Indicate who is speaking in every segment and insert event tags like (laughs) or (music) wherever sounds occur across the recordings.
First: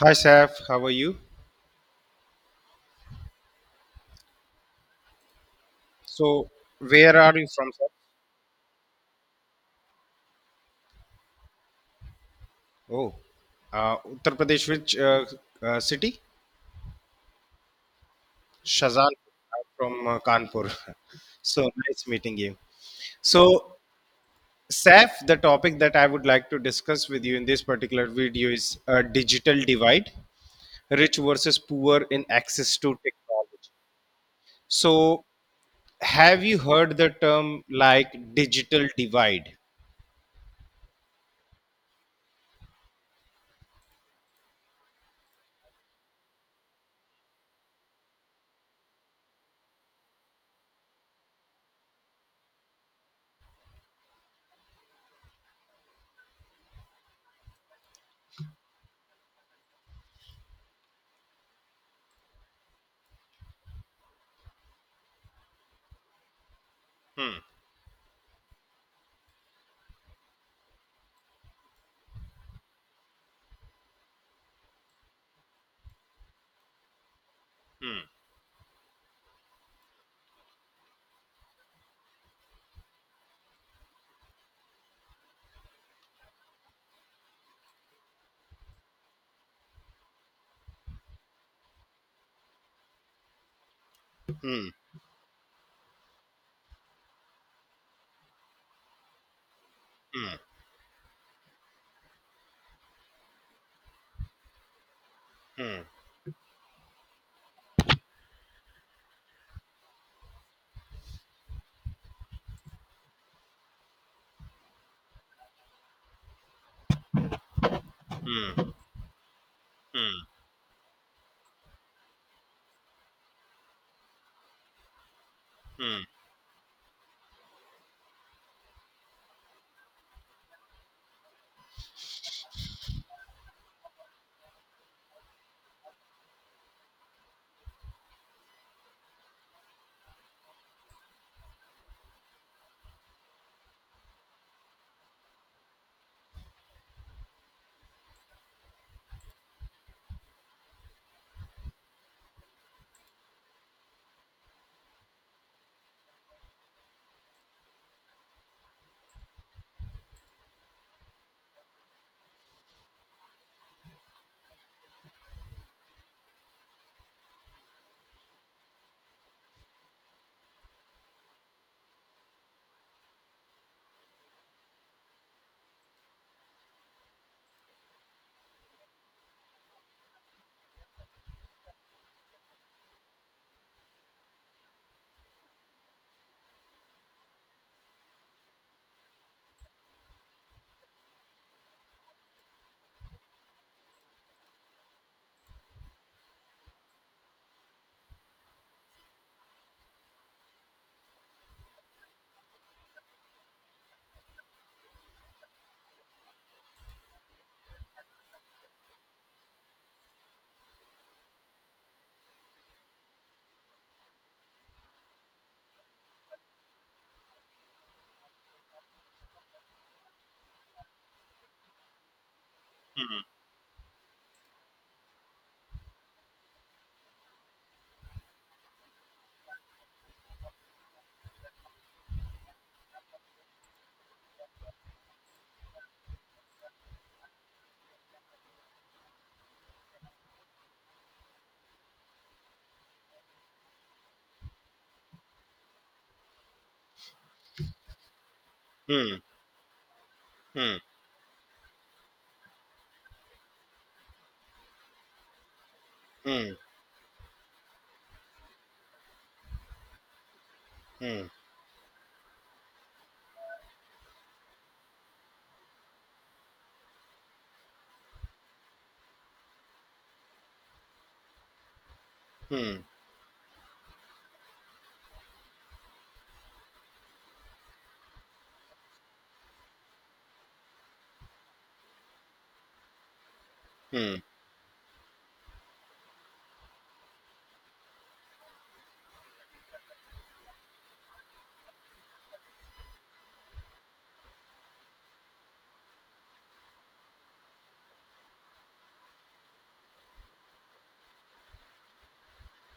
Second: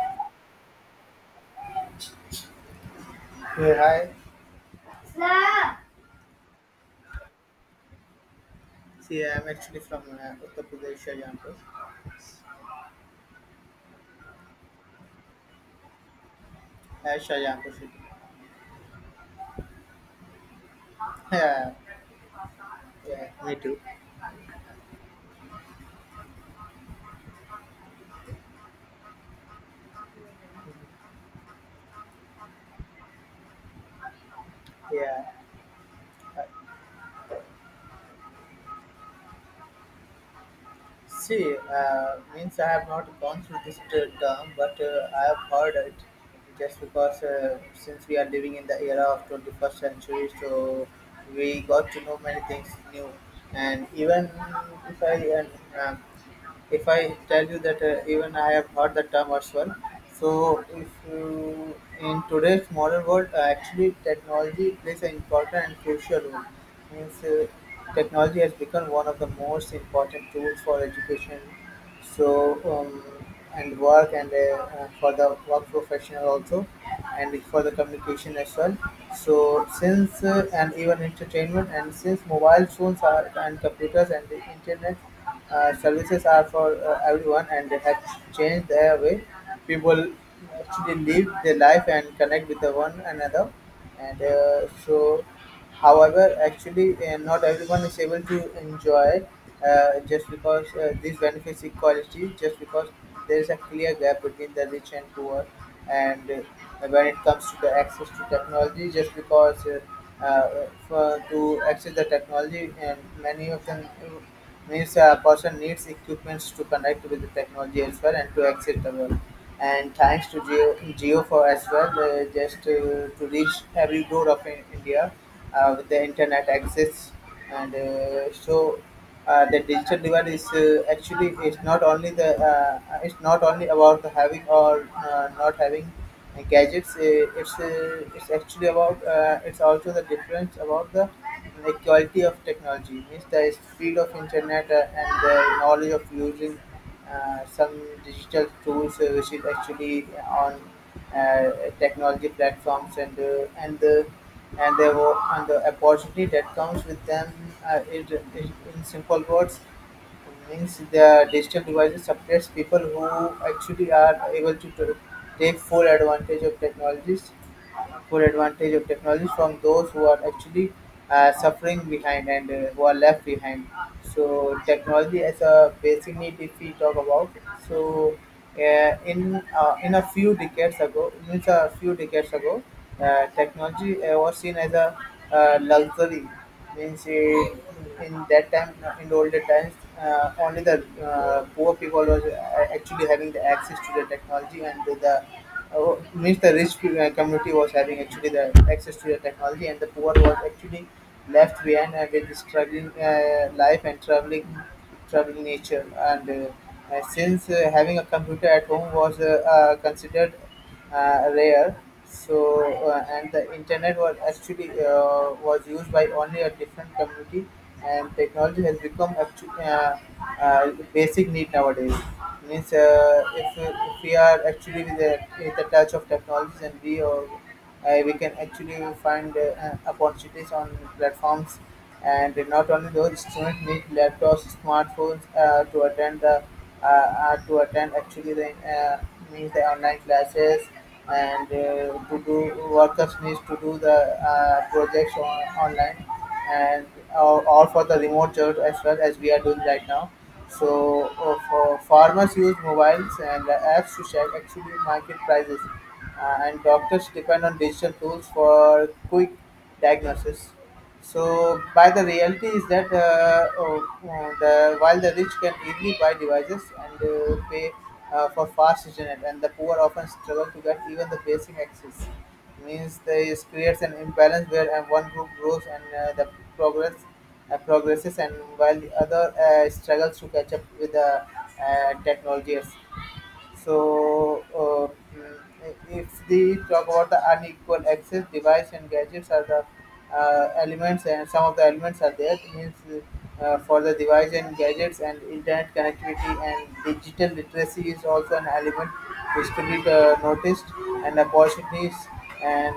Speaker 1: Hi, Saf. How are you?
Speaker 2: Hey, hi. Sir,
Speaker 1: So, where are you from, sir?
Speaker 2: see, I'm actually from Uttar Pradesh, Shahjahanpur.
Speaker 1: Oh, Uttar Pradesh, which city?
Speaker 2: Shahjahanpur city.
Speaker 1: Shazan. I'm from Kanpur. (laughs)
Speaker 2: (laughs)
Speaker 1: So,
Speaker 2: Yeah,
Speaker 1: nice meeting you.
Speaker 2: yeah, me
Speaker 1: So,
Speaker 2: too.
Speaker 1: Saf, the topic that I would like to discuss with you in this particular video is digital divide, rich versus poor in access to technology. So,
Speaker 2: Yeah.
Speaker 1: have you heard the term like digital divide?
Speaker 2: See, means I have not gone through this term, but I have heard it just because since we are living in the era of 21st century, so we got to know many things new. And even if I, and, um, if I tell you that even I have heard the term as well. So, if you, in today's modern world, actually technology plays an important and crucial role. Means
Speaker 1: Hmm,
Speaker 2: technology has become one of the most important tools for education, so um, and work and for the work professional also, and for the
Speaker 1: hmm,
Speaker 2: communication as well, so since and even entertainment, and since mobile phones are and computers and the internet services are for everyone, and they have changed their way people actually live their life and connect with the one another, and
Speaker 1: hmm,
Speaker 2: so however, actually, not everyone is able to enjoy just
Speaker 1: hmm,
Speaker 2: because these benefits equality, just because there is a clear gap between the rich and poor,
Speaker 1: hmm,
Speaker 2: and when it comes to the access to technology, just because for, to access the technology, and many of them means a person needs equipments to connect with the technology as well and to access the world. And thanks to Geo, Geo for as well, just to reach every door of India with the
Speaker 1: hmm,
Speaker 2: internet access, and so the digital divide is actually, it's not only about the having or not having gadgets. It's actually about it's also the difference about the equality of technology, means the speed of internet and the knowledge of using some digital tools, which is actually on uh, technology platforms, and and the and the opportunity that comes with them, uh, is, is in simple words, means the digital devices suppress people who actually are able to take full advantage of technologies, full advantage of technology, from those who are actually suffering behind and who are left behind. So technology as a basic need, if we talk about, so uh, in a few decades ago, means a few decades ago, technology was seen as a luxury. Means it, in that time, in the older times, only the poor people was actually having the access to the technology, and the means the rich community was having actually the access to the technology, and the poor was actually left behind with struggling life and traveling, traveling nature, and since having a computer at home was considered rare. So and the internet was actually was used by only a different community, and technology has become actu basic need nowadays. Means if we are actually with the touch of technologies, and we or we can actually find opportunities on platforms, and not only those students need laptops, smartphones to attend the to attend actually the uh, means the online classes, and to do workers needs to do the projects on, online, and or for the remote jobs as well as
Speaker 1: hmm,
Speaker 2: we are doing right now,
Speaker 1: hmm.
Speaker 2: so for farmers use mobiles and apps to check actually market prices,
Speaker 1: Hmm.
Speaker 2: and doctors depend on digital tools for quick diagnosis.
Speaker 1: Hmm.
Speaker 2: So, by the reality is that oh, oh, the while the rich can easily buy devices and pay for fast internet, and the poor often struggle to get even the basic access,
Speaker 1: Hmm.
Speaker 2: means this creates an imbalance where one group grows and the progress progresses, and while the other struggles to catch up with the technologies.
Speaker 1: Hmm.
Speaker 2: So if we talk about the unequal access, device and gadgets are the elements, and some of the elements are there. It means for the device and gadgets and internet connectivity, and digital literacy is also an element which could be noticed, and opportunities and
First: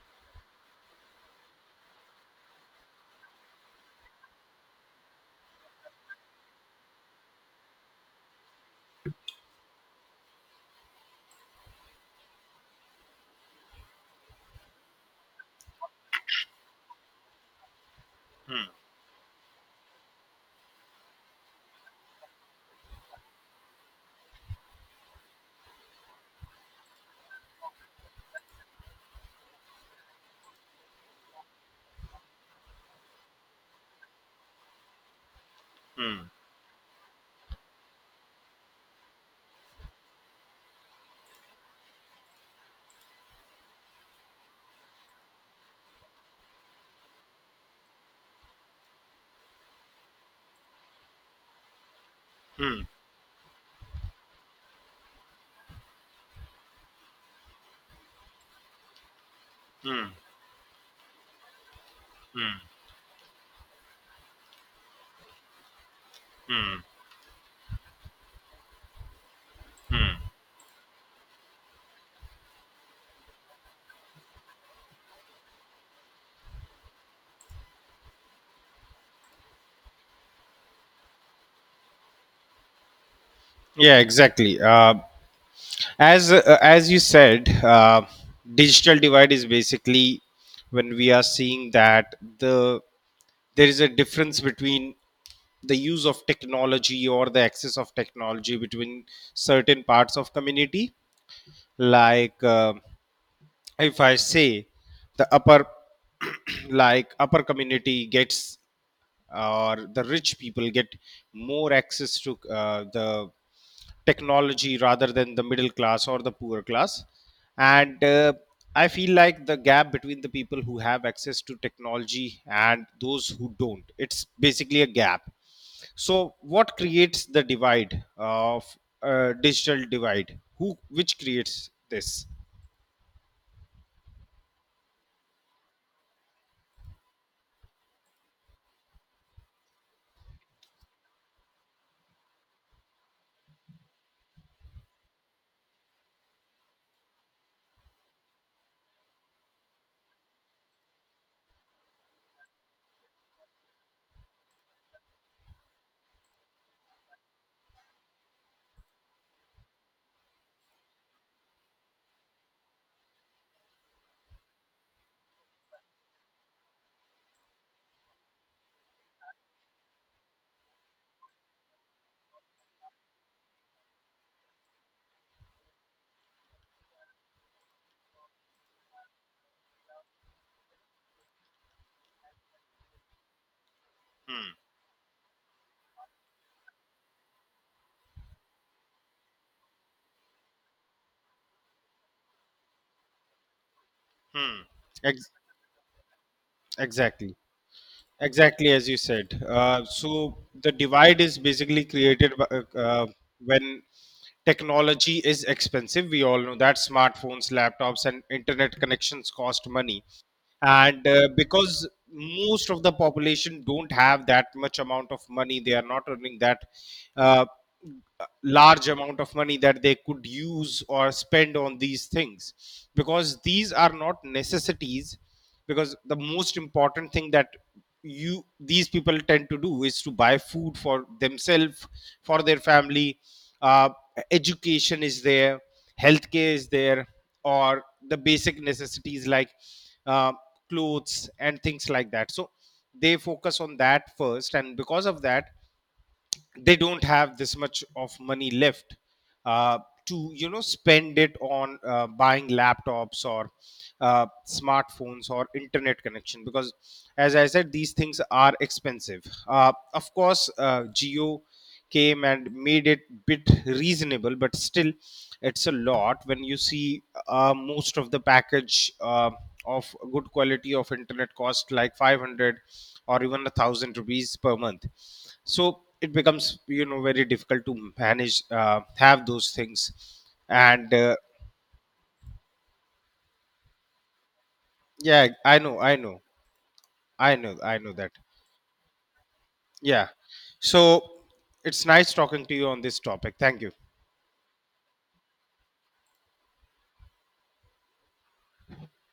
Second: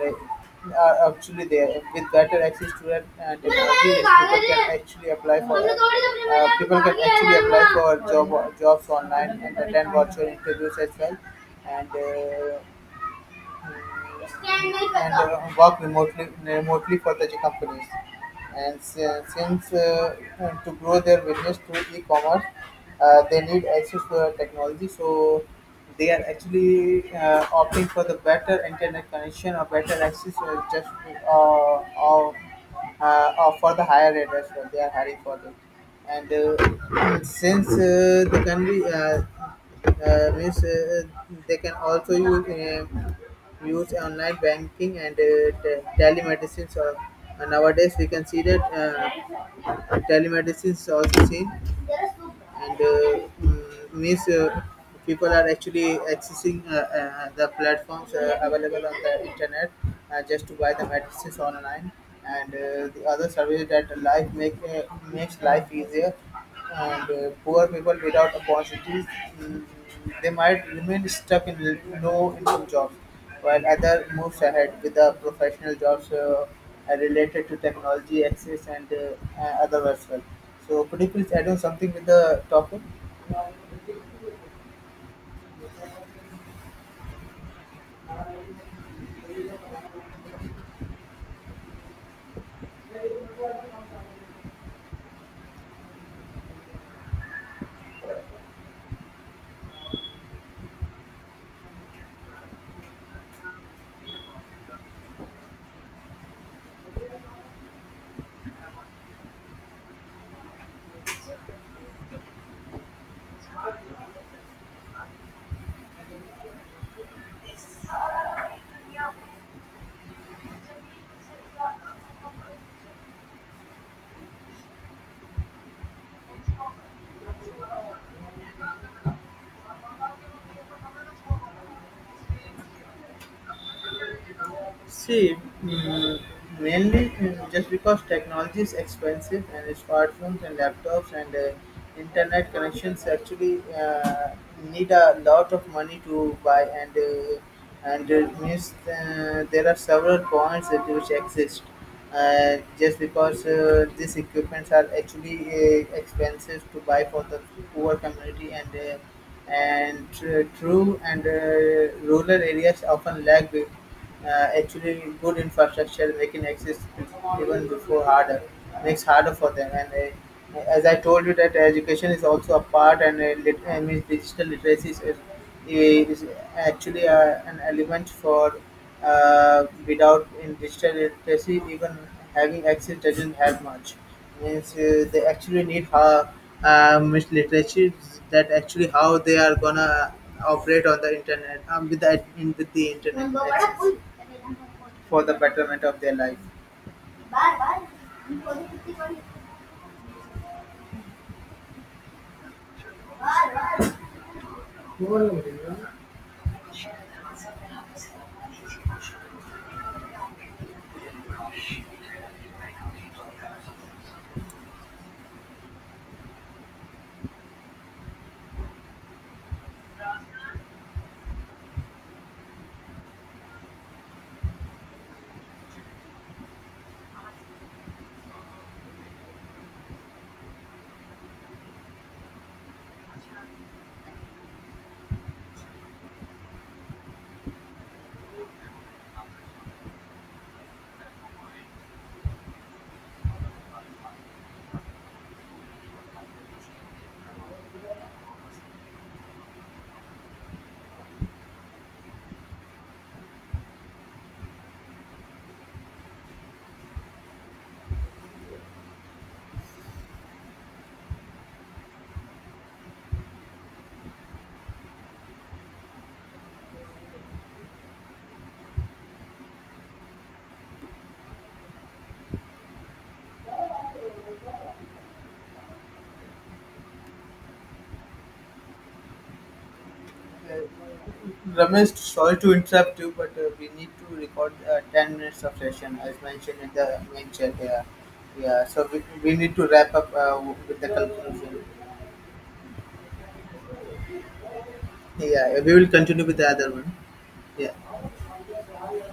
Speaker 2: actually, there with better access to that technology, yes, people can actually apply for that. People can actually apply for jobs online and attend virtual interviews as well. And uh, and work remotely for the companies. And since to grow their business through e-commerce, they need access to the technology. So they are actually opting for the better internet connection or better access, or just uh, or or for the higher rate as well. They are hiring for them,
Speaker 1: Hmm.
Speaker 2: and (clears throat) since they can be means they can also use online banking and telemedicine. So nowadays we can see that telemedicine is also seen, and
Speaker 1: Hmm.
Speaker 2: uh, mm, means people are actually accessing the platforms available on the internet
Speaker 1: Hmm.
Speaker 2: just to buy the medicines online, and
Speaker 1: Hmm.
Speaker 2: the other services that life make makes life easier,
Speaker 1: Hmm.
Speaker 2: and poor people without opportunities mm,
Speaker 1: Hmm.
Speaker 2: they might remain stuck in low income jobs while other moves ahead with the professional jobs related to technology, access, and other as well. So, could you please add on something with the topic?
Speaker 1: Yeah, exactly. As you said, digital divide is basically when we are seeing that there is a difference between the use of technology or the access of technology between certain parts of community, like. If I say the upper, (clears throat) like upper community gets or the rich people get more access to the technology rather than the middle class or the poor class, and I feel like the gap between the people who have access to technology and those who don't, it's basically a gap. So what creates the divide of digital divide, who which creates this?
Speaker 2: See, mm, mainly mm, just because technology is expensive, and smartphones and laptops and internet connections actually need a lot of money to buy, and and it means there are several points that which exist. Just because these equipments are actually expensive to buy for the poor community, and true, and rural areas often lack uh, actually good infrastructure, making access even before harder, makes harder for them, and as I told you that education is also a part, and I mean, digital literacy is actually an element for without in digital literacy, even having access doesn't help much. Means they actually need how it's literature that actually how they are gonna operate on the internet, with the in, with the internet access
Speaker 1: Hmm.
Speaker 2: for
Speaker 1: Ex-
Speaker 2: the betterment of their life.
Speaker 1: exactly.
Speaker 2: Uh,
Speaker 1: Exactly as you said. So the divide is basically created by, when technology is expensive. We all know that smartphones, laptops, and internet connections cost money, and because most of the population don't have that much amount of money, they are not earning that uh, large amount of money that they could use or spend on these things, because these are not necessities, because the most important thing that you these people tend to do is to buy food for themselves, for their family. Uh, education is there, healthcare is there, or the basic necessities like uh, clothes and things like that. So they focus on that first, and because of that they don't have this much of money left, uh, to you know spend it on buying laptops or smartphones or internet connection, because as I said, these things are expensive. Of course, geo came and made it bit reasonable, but still it's a lot. When you see, most of the package of good quality of internet cost like 500 or even 1,000 rupees per month, so it becomes you know very difficult to manage, have those things and
Speaker 2: Ramesh, sorry to interrupt you, but we need to record 10
Speaker 1: yeah
Speaker 2: minutes of
Speaker 1: i know i
Speaker 2: session as
Speaker 1: know
Speaker 2: mentioned in the main
Speaker 1: i
Speaker 2: chat
Speaker 1: know i
Speaker 2: here.
Speaker 1: know that.
Speaker 2: Yeah, so we need to wrap
Speaker 1: Yeah,
Speaker 2: up with the
Speaker 1: so
Speaker 2: conclusion.
Speaker 1: it's nice talking to you on this topic, thank you.
Speaker 2: Yeah, we will continue with the other one. Yeah.